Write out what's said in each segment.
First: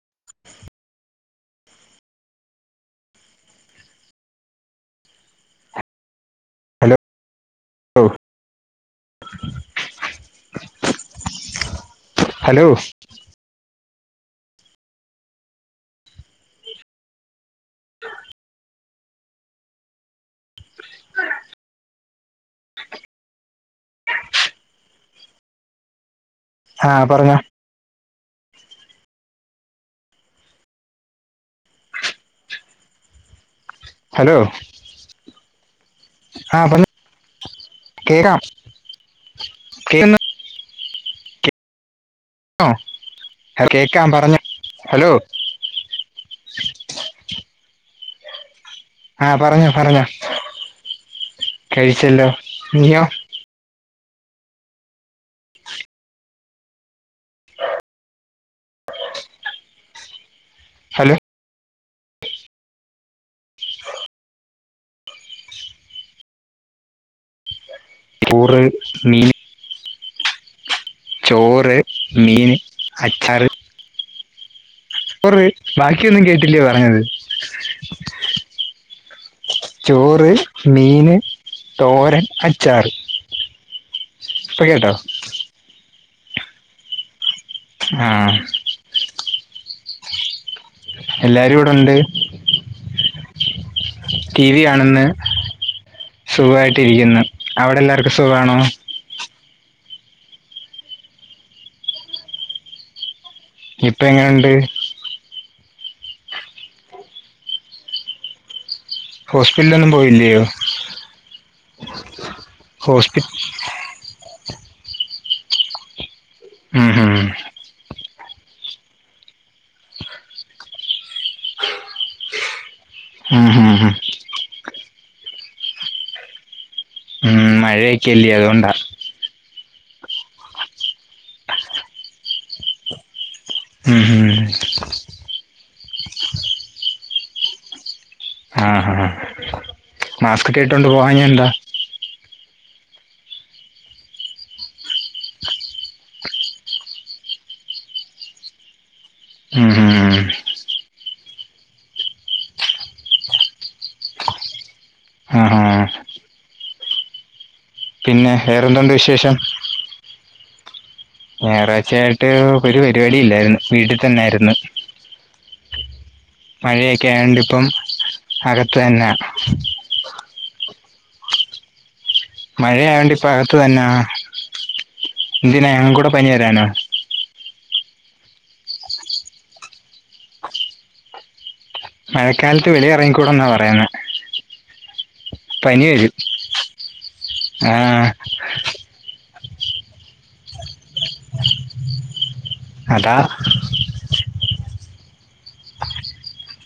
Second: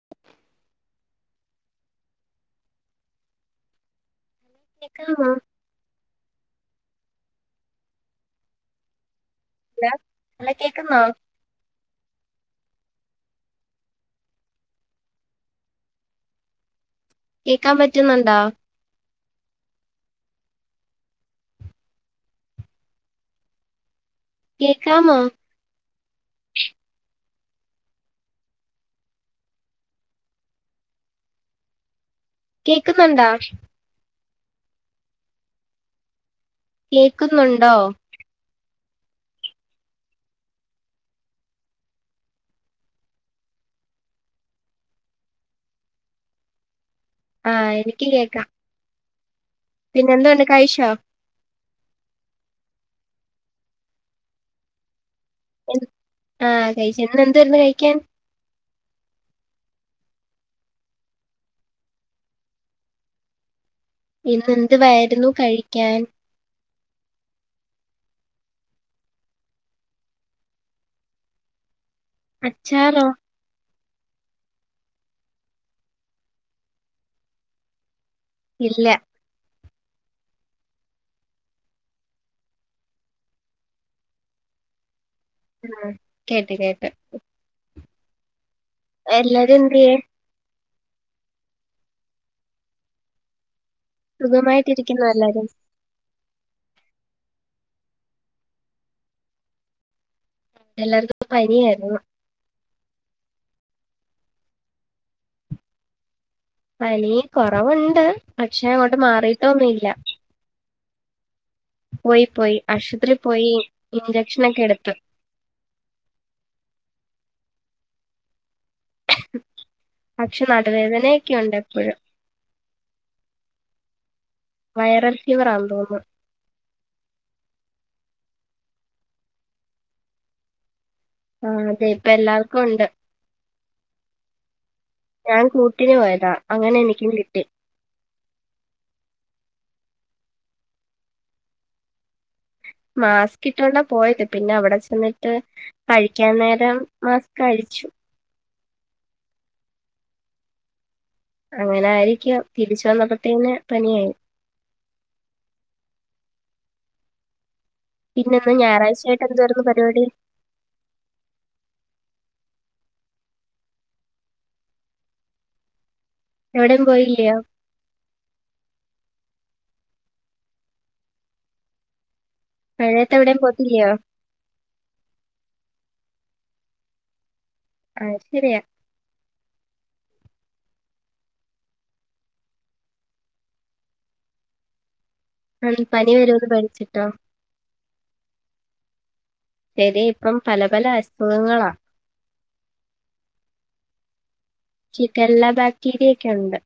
[inaudible] കേക്കാമോ ഓ [unintelligible] കേക്കുന്നോ ഹലോ. കേക്കാൻ പറ്റുന്നുണ്ടോ. കേക്കാമോ. ആഹ പറഞ്ഞോ. കേക്കുന്നുണ്ടാ? ഹലോ. ആ പറഞ്ഞോ കേക്കുന്നുണ്ടോ. [unintelligible] കേക്കും [inaudible] കേൾക്കാം പറഞ്ഞോ ഹലോ ആഹ എനിക്ക് കേക്കാം. ആ പറഞ്ഞോ പറഞ്ഞോ പിന്നെ എന്തുണ്ട് കഴിച്ചോ കഴിച്ചല്ലോ നീയോ. ആ കഴിച്ചു ഇന്ന് എന്ത് വരുന്നു കഴിക്കാൻ. ഹലോ. ഇന്ന് എന്തുവരു കഴിക്കാൻ. [inaudible] മീൻ ചോറ് മീന് അച്ചാറോ അച്ചാറ്. ബാക്കി ഒന്നും കേട്ടില്യയോ പറഞ്ഞത്. ഇല്ല ചോറ് മീന് തോരൻ അച്ചാറ് ഇപ്പൊ കേട്ടോ? ആഹ കേട്ട് കേട്ട് ആഹ. എല്ലാരും എന്ത്യ? എല്ലാരും ഇവിടെണ്ട്. ടി. വി സുഖമായിട്ടിരിക്കുന്നു ആണെന്ന് എല്ലാരും സുഖമായിട്ടിരിക്കുന്നു. അവിടെ എല്ലാവർക്കും സുഖമാണോ? എല്ലാർക്കും ഇപ്പോ പനി ആയിരുന്നു. ഇപ്പ എങ്ങനെണ്ട്? പനി കൊറവുണ്ട് പക്ഷെ അങ്ങോട്ട് മാറിട്ടോ ഒന്നുംല്ല. ഹോസ്പിറ്റലിലൊന്നും പോയില്ലയോ പോയി പോയി ആശുപത്രിയി ഹോസ്പി പോയി ഇ ഭക്ഷനൊക്കെ എടുത്ത്. മ് മ്. പക്ഷെ നടുവേദനയൊക്കെുണ്ട് എപ്പോഴും. മ് മ്. വൈറൽ ഫീവറാന്ന് തോന്നുന്ന്. മ് മഴയൊക്കെല്ലേ അത് കൊണ്ടാ. ആഹ അതെ ഇപ്പ എല്ലർക്കും ഉണ്ട്. ഉം ഹും. ഞാൻ കൂട്ടിന് പോയതാ അങ്ങനെ എനിക്കും കിട്ടി. മ് മ് മാസ്ക് കേ ഇട്ടോണ്ട് പോവാ ഞ്ഞെ എന്താ. [unintelligible] മാസ്ക് ഇട്ടോണ്ടാ പോയത് പിന്നെ അവിടെ ചെന്നിട്ട് കഴിക്കാൻ നേരം മാസ്ക് കഴിച്ചു. മ് മ് മ്. അങ്ങനെ ആയിരിക്കാം തിരിച്ചു വന്നപ്പോത്തേന് പനിയായി. ആഹാ പിന്നെ ഇന്ന് ഞായറാഴ്ച ആയിട്ട് എന്തരുന്ന് പരിപാടി. ഞായറാഴ്ച്ച ആയിട്ട് ഒരു പരിപാടി ഇല്ലായിരുന്നു വീട്ടിൽ തന്നെയിരുന്നു. എവിടെയും മഴയൊക്കെ പോയില്ലയോ ആയോണ്ട് ഇപ്പം അകത്തു തന്ന. മഴയേണ്ടി മഴയത്ത് ഇപ്പ എവിടെയും അകത്ത് തന്നെ പോത്തില്ലയോ എന്തിന കൂടെ പനി വരാനോ. ആഹ ശരിയാ. മഴക്കാലത്തുവെളി യിലിറങ്ങിക്കൂടെന്നാ പറയുന്നേ ഉം.. പനി വരുമെന്നുപേടിച്ചിട്ടോ ആഹ് ശരി, യിപ്പംപല പല അസുഖങ്ങളാ അതാ ശിഖല്ലാ ബാക്ടീരിയയൊക്കെയുണ്ട്.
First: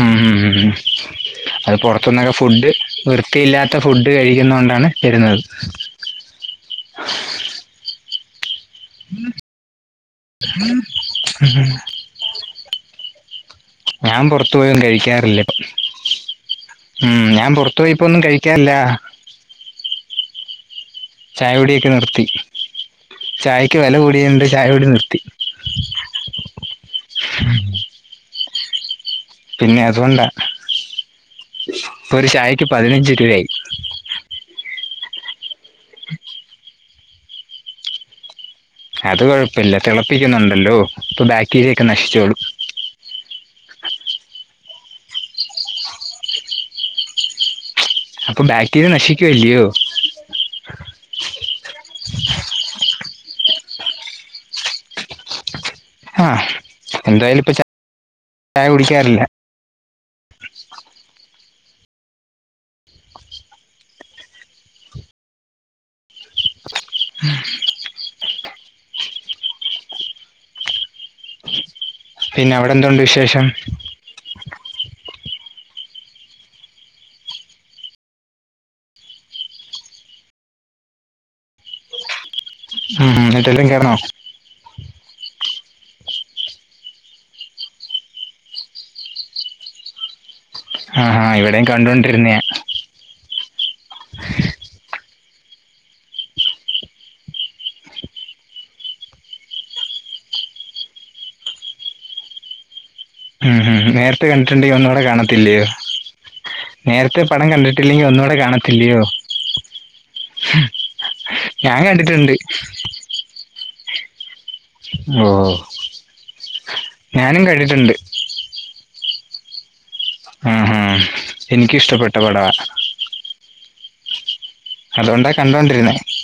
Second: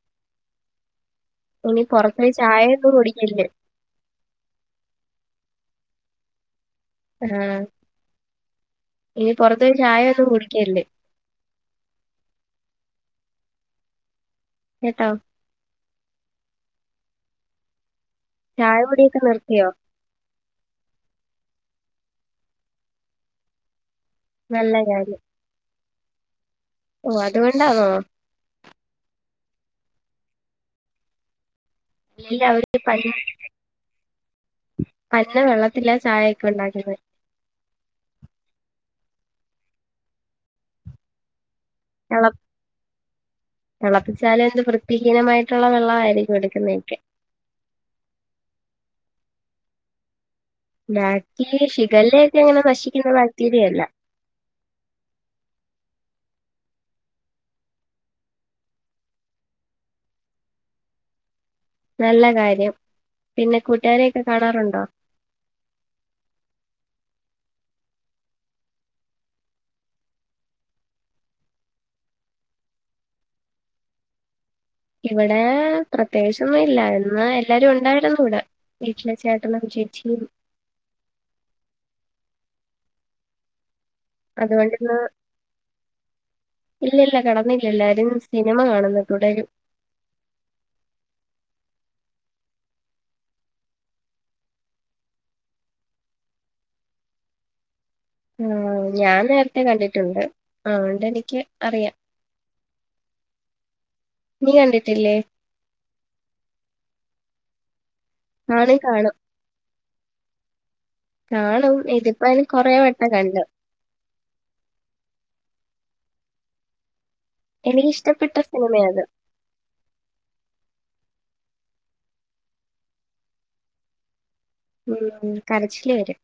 ഉം.. ഉം.. ഹു.. അത് ഇനി പുറത്ത് പോയി പുറത്തുനിന്നൊക്കെ ചായ ഫുഡ്, ഒന്നും കുടിക്കല്ലേ വൃത്തിയില്ലാത്ത ഫുഡുകഴിക്കുന്ന കൊണ്ടാണു വരുന്നത്. ആ.. ഇനി പുറത്തുപോയിചായയൊന്നും കുടിക്കരുത്. ഞാൻ പുറത്തുപോയൊന്നും കേട്ടോ കഴിക്കാറില്ലപ്പ ഉം.. ഞാൻ പുറത്തു പോയി ഇപ്പൊന്നും കഴിക്കറില്ല. ചായ കുടിയൊക്കെ നിർത്തിയോ ചായകുടിയൊക്കെ നിർത്തി. ചായക്ക് വില കൂടി.. നല്ല കൂടിയകൊണ്ടുചായകുടി, കാര്യം നിർത്തി. ഓ അതുകൊണ്ടാണോ പിന്നെയതുകൊണ്ടാ ഇപ്പൊ ഒരു അല്ലെങ്കിൽ ചായക്ക് അവര് പന്ന പതിനഞ്ച് രൂപയായി പന്നവെള്ളത്തിലാ ചായയൊക്കെയു ണ്ടാക്കുന്നത്. അതുകൊഴപ്പമില്ല. തിളപ്പിക്കുന്നുണ്ടല്ലോ, ഇപ്പൊ ബാക്ടീരിയയൊക്കെ നശിച്ചോളും തിളപ്പിച്ചാലെന്ത്, വൃത്തിഹീനമായിട്ടുള്ള വെള്ളയിരിക്കുമെടുക്കുന്നേ അപ്പൊബാക്ടീരിയ നശിക്കുവല്ലയോ ബാക്കി ഷിഖലയൊക്കെ യെങ്ങനെ നശി.. നശിക്കുന്നബാക്ടീരിയയല്ല ആ, എന്തായാലുമിപ്പം ചാ.. ചായ, കുടിക്കാറില്ല. [unintelligible] നല്ലകാര്യം, പിന്നെ കൂട്ടുകാരെയൊക്കെ കാണാറുണ്ടോ? പിന്നെയവിടെന്തുണ്ട് വിശേഷം, ഇവിടെപ്രത്യേകിച്ചൊന്നു മില്ല, എന്നാ, എല്ലാവരു മുണ്ടായിരുന്നിവിടെ വീട്ടിലെ ചേട്ടനും ചേച്ചിയും ഉം.. ഉ.. ഇതല്ലേ, കേറണോ അതുകൊണ്ടിന്ന് ഇല്ലില്ല, കിടന്നില്ല. എല്ലാരും. സിനിമ കാണുന്നു 'തുടരും ' ആഹ്... ഹ.. ഇവിടെയും കണ്ടോണ്ടിരുന്നിയ ആ, ഞാൻനേരത്തെ കണ്ടിട്ടുണ്ട്. അതുകൊണ്ടെനിക്കറിയാം. ഉം ഉം. നേരത്തെ നീ കണ്ടിട്ടുണ്ടെങ്കിൽ ഒന്നൂടെ കണ്ടിട്ടില്ലേ കാണത്തില്ലയോ, നേരത്തെപടം കണ്ടിട്ട് കണ്ടിട്ടില്ലെങ്കിൽ ഒന്നൂടെ കാണും കാണത്തില്ലയോ കാണും കാണും, ഞാൻ കണ്ടിട്ടുണ്ട് ഇതിപ്പമത് കൊറേ വട്ടംകണ്ടു. ഓ ഞാനും കണ്ടിട്ടുണ്ട് എനിക്കിഷ്ടപ്പെട്ട സിനിമയായത് ആഹ്.. ഹു എനിക്കു മിഷ്ടപ്പെട്ട പടമാ അതുകൊണ്ടാ ഉം... കണ്ടോണ്ടിരുന്നെ കരച്ചിലുവരും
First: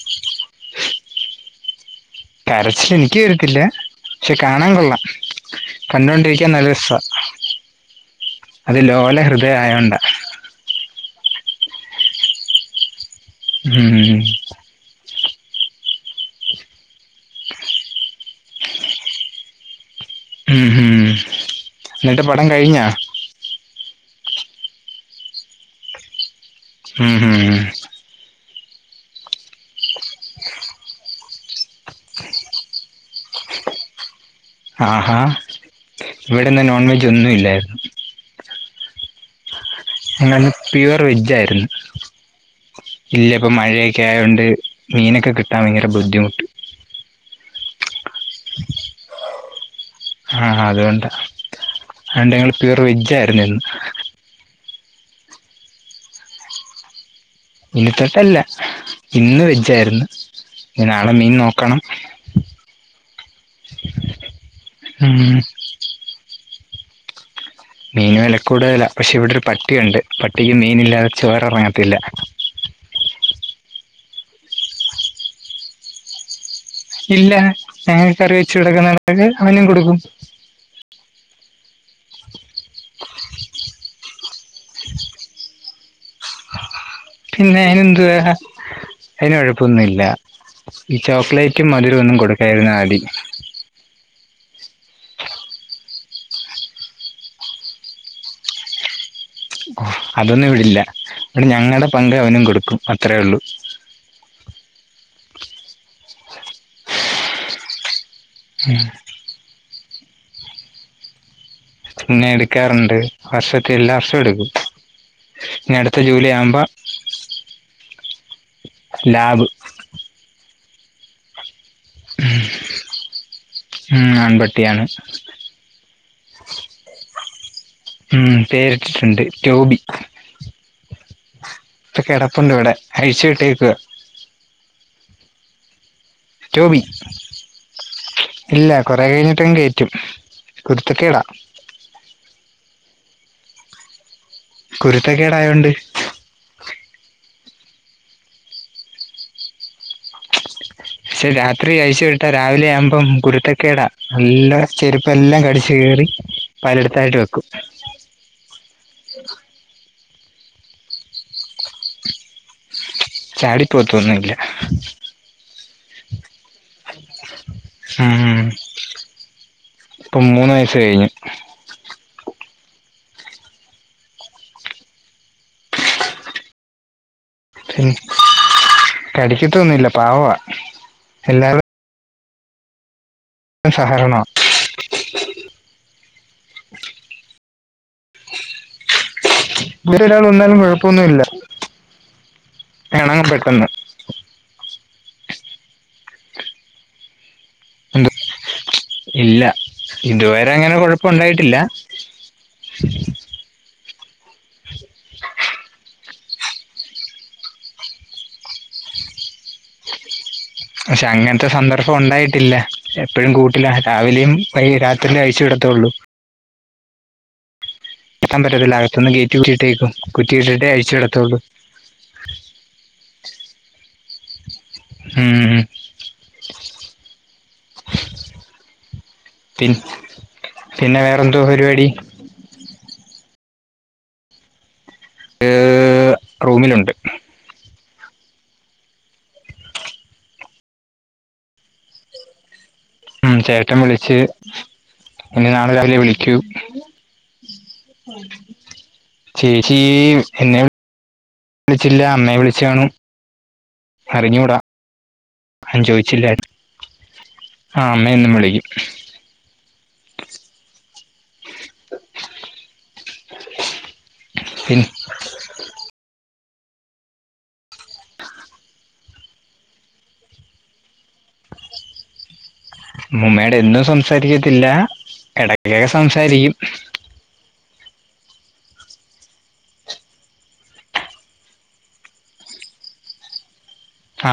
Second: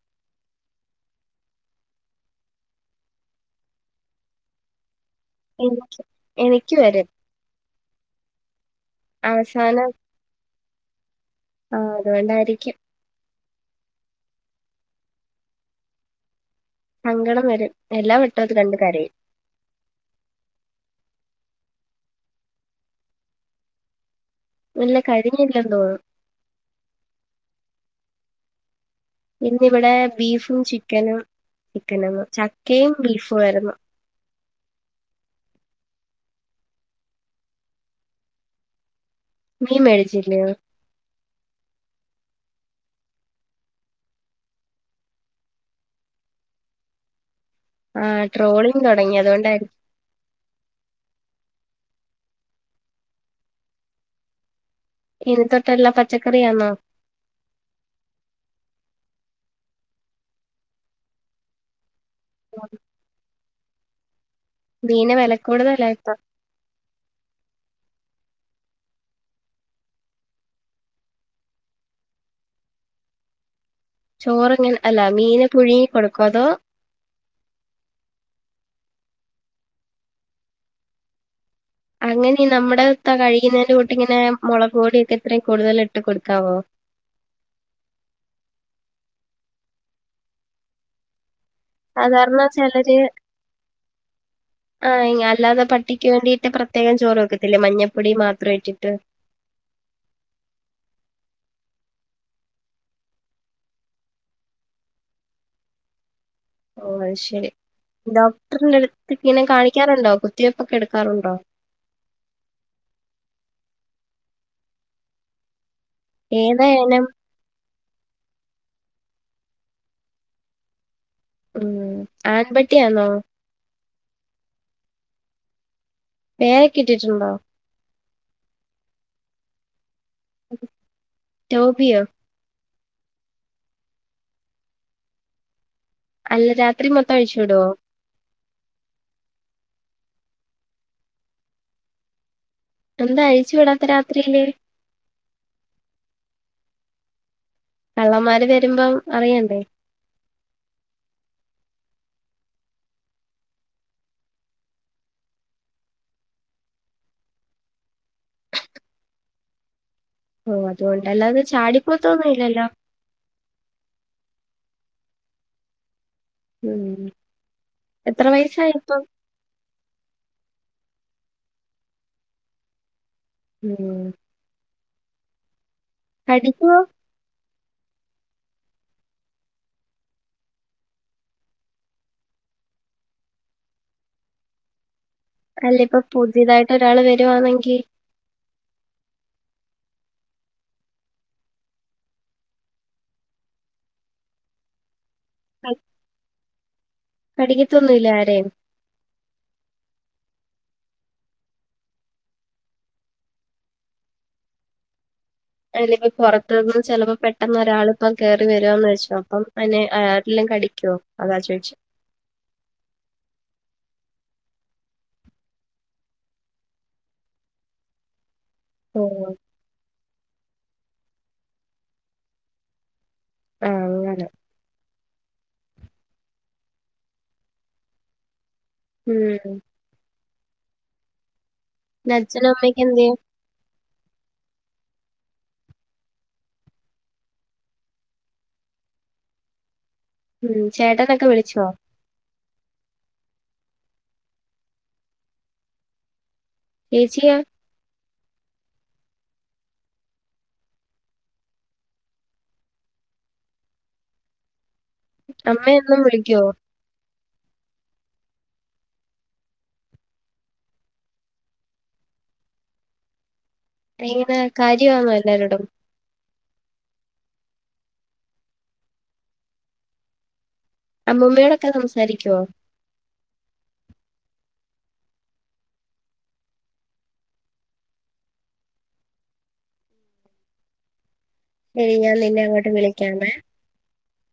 കരച്ചിലെനിക്കു വരത്തില്ല. പക്ഷേ കാണാൻ കൊള്ളാം. എനിക്ക് കണ്ടോണ്ടിരിക്കാൻ നല്ല എനിക്ക് രസാ വരും അതുലോലഹൃദയമായ അവസാനം കൊണ്ടാ ആ.. അതുകൊണ്ടായിരിക്കും. ഹും സങ്കടംവരും. എല്ലാ വട്ടവുമതുകണ്ട് കരയും. ഉം.. ഹും.. എന്നിട്ടുപടം കഴിഞ്ഞോ? ഇല്ല കഴിഞ്ഞില്ലെന്ന് തോന്നുന്ന് ഉം ഉം ഇന്ന് ഇവിടെ ബീഫും ചിക്കനും ചിക്കനെന്ന് ചക്കയും ബീഫുംവായിരുന്നു ആഹാ ഇവിടിന്ന് നോൺ വെജ് ഒന്നും ഇല്ലായിരുന്നു മീൻ നൻ മേടിച്ചില്ലയോ പ്യുവർ വെജ്ജായ്ര്ന്ന് ഇല്ലിപ്പം മഴയൊക്കെ ആയോണ്ട് മീനൊക്കെ കിട്ടാൻ ഭയങ്കര ബുദ്ധിമുട്ട് ആ ട്രോളിങ് തുടങ്ങി അതുകൊണ്ടായിരിക്കും ആ അതുകൊണ്ട അണ്ട് ഞങ്ങള് പ്യുവർ വെജ്ജായിരുന്നു ഇന്ന് ഇനി തൊട്ട് എല്ലാം പച്ചക്കറിയാന്നോ ഇനി തൊട്ടല്ല ഇന്ന് വെജായിര്ന്ന് ഇനി നാളെ മീൻ നോക്കണം ആ മീന് ഉം വെല കൂടുതല ഇപ്പം മീന് വെല കൂടുതല പക്ഷേ ഇവിടെ ഒരു പട്ടിയുണ്ട് പട്ടിക്ക് മീനില്ലാതെ ചേറി എറങ്ങത്തില്ല ചോറെങ്ങനെ അല്ല മീന് പുഴുങ്ങി കൊടുക്കും അതോ ഇല്ല ഞങ്ങൾ കറി വെച്ചു കൊടുക്കുന്ന കണക്ക് അവനും കൊടുക്കും അങ്ങനെ നമ്മുടെ ത്ത കഴിക്കുന്നേൻ്റെ കൂട്ടിങ്ങനെ മുളക് പൊടിയൊക്കെ ഇത്രയും കൂടുതൽ ഇട് പിന്നെ അയിന് എന്തുവ അയിന് കൊഴപ്പൊന്നു ഇല്ല ഈ ചോക്ലേറ്റും മധുരം ഒന്നും സാധാരണ കൊടുക്കായിരുന്ന ചെലര് മതി ആഹ് ഇങ് അല്ലാതെ പട്ടിക്ക് വേണ്ടിയിട്ട് പ്രത്യേകം ചോറ് വെക്കത്തില്ലേ മഞ്ഞപ്പൊടി മാത്രം ഇട്ടിട്ട് ഓ, അതൊന്നും ഇവിടില്ല ഇവിടെ ഞങ്ങൾടെ പങ്ക് അവനും കൊടുക്കും അത്രേ ഉള്ളൂ ഓ അയ്ശെരി ഡോക്ടറിന്റെ അടുത്ത് ഇങ്ങനെ കാണിക്കാറുണ്ടോ കുത്തിവയ്പൊക്കെ എടുക്കാറുണ്ടോ പിന്നെ എടുക്കാറുണ്ട് വർഷത്തി എല്ലാ വർഷം എടുക്കും ഇനി അടുത്ത ജൂലൈ ആവുമ്പൊ ഏതാ ഇനം ലാബ് ഉം ആൺപട്ടിയാന്നോ ഉം ആൺപട്ടിയാണ് പേയെക്കിട്ടിട്ടുണ്ടോ? ഉം പേരിട്ടിട്ടുണ്ട് റ്റോബി ഇപ്പൊ ടോബിയോ കെടപ്പുണ്ടിവിടെ അഴിച്ചു വിട്ടേക്കുവ അല്ല ടോബി രാത്രി മൊത്തം അഴിച്ചു വിടോ ഇല്ല കൊറെ കഴിഞ്ഞിട്ടിങ്ങ് കേറ്റും കുരുത്തക്കേടാ എന്താ അയച്ചു വിടാത്ത രാത് കുരുത്തക്കേടായോണ്ട് കള്ളന്മാര് വരുമ്പം അറിയണ്ടേ പക്ഷേ രാത്രി അഴിച്ചു വിട്ടാ രാവിലെ ആവുമ്പം കുരുത്തക്കേടാ എല്ലാ ചെരുപ്പെല്ലാം കടിച്ചു കീറി പലടത്തായിട്ട് വെക്കും ഓ അത്കൊ ചാടി പോത്തൊന്നു ഇല്ല ഉം എത്ര ഉം വയസ്സായി ഇപ്പം ഇപ്പം മൂന്ന് വയസ്സ് കഴിഞ്ഞ് ഉം കടിക്കോ പിൻ കടിക്കത്തൊന്നുല്ല പാവാ എല്ലാവാരു രും സഹകരണവാ അല്ല ഇപ്പൊ പുതിയതായിട്ട് ഒരാള് വരുവാണെങ്കിൽ ഇവിടൊരാള് വന്നാലും കൊഴപ്പൊന്നു ഇല്ല എണങ്ങും പെട്ടെന്ന് അത്‌ എന്ത് ഇല്ല ഇതുവരെ അങ്ങനെ കുഴപ്പം ഉണ്ടായിട്ടില്ല അല്ലയിപ്പോ പുറത്തുന്ന് ചെലപ്പോ പെട്ടെന്ന് ഒരാള് ഇപ്പോ കേറി ട്ട് വരാന്ന് വെച്ചോ അപ്പം അതിനെ ആരെല്ലാം കടിക്കുവോ പക്ഷെ അതാ അങ്ങനത്തെ ചോദിച്ചേ കൂട്ടിലാ രാവിലെയും വൈ രാത്രില് അഴിച്ചുവിടത്തേഒള്ളൂ എത്താൻ പറ്റത്തില്ല ഓ അകത്ത്ന്ന് ഗേറ്റ് കുറ്റിയിടും കുറ്റിയിട്ടിട്ടേ അഴിച്ചു വിടത്തൊള്ളൂ ആഹ് അങ്ങനെ ഉം. ഉം ഉം പിന്നെ വേറെന്താ നിൻ്റെ അച്ഛനും അമ്മയൊക്കെ എന്തിയെ ഏഹ് റൂമിലുണ്ട് ഉം ചേട്ടനൊക്കെ വിളിച്ചോ ഉം ചേട്ടൻ വിളിച്ച് ഇനി നാളെ രാവിലയേ വിളിക്കൂ ചേച്ചിയോ ചേച്ചി എന്നെ വി [inaudible] വിളിച്ചില്ല അമ്മയെ വിളിച്ചുകാനും അറിഞ്ഞൂടാ അമ്മയൊന്നും ആരുംചോയിച്ചില്ല വിളിക്കുവോ ആ അമ്മേ എന്നും വിളിക്കും എങ്ങനെ പിന്നെ കാര്യവാന്നോ എല്ലാരോടും അമ്മൂമ്മയോടൊക്കെ സംസാരിക്കുവോ അമ്മൂമ്മയോട് എന്നും സംസാരിക്കത്തില്ല എടക്കൊക്കെ സംസാരിക്കും ശരി ഞാൻ നിന്നെ അങ്ങോട്ട് വിളിക്കാമേ ആ..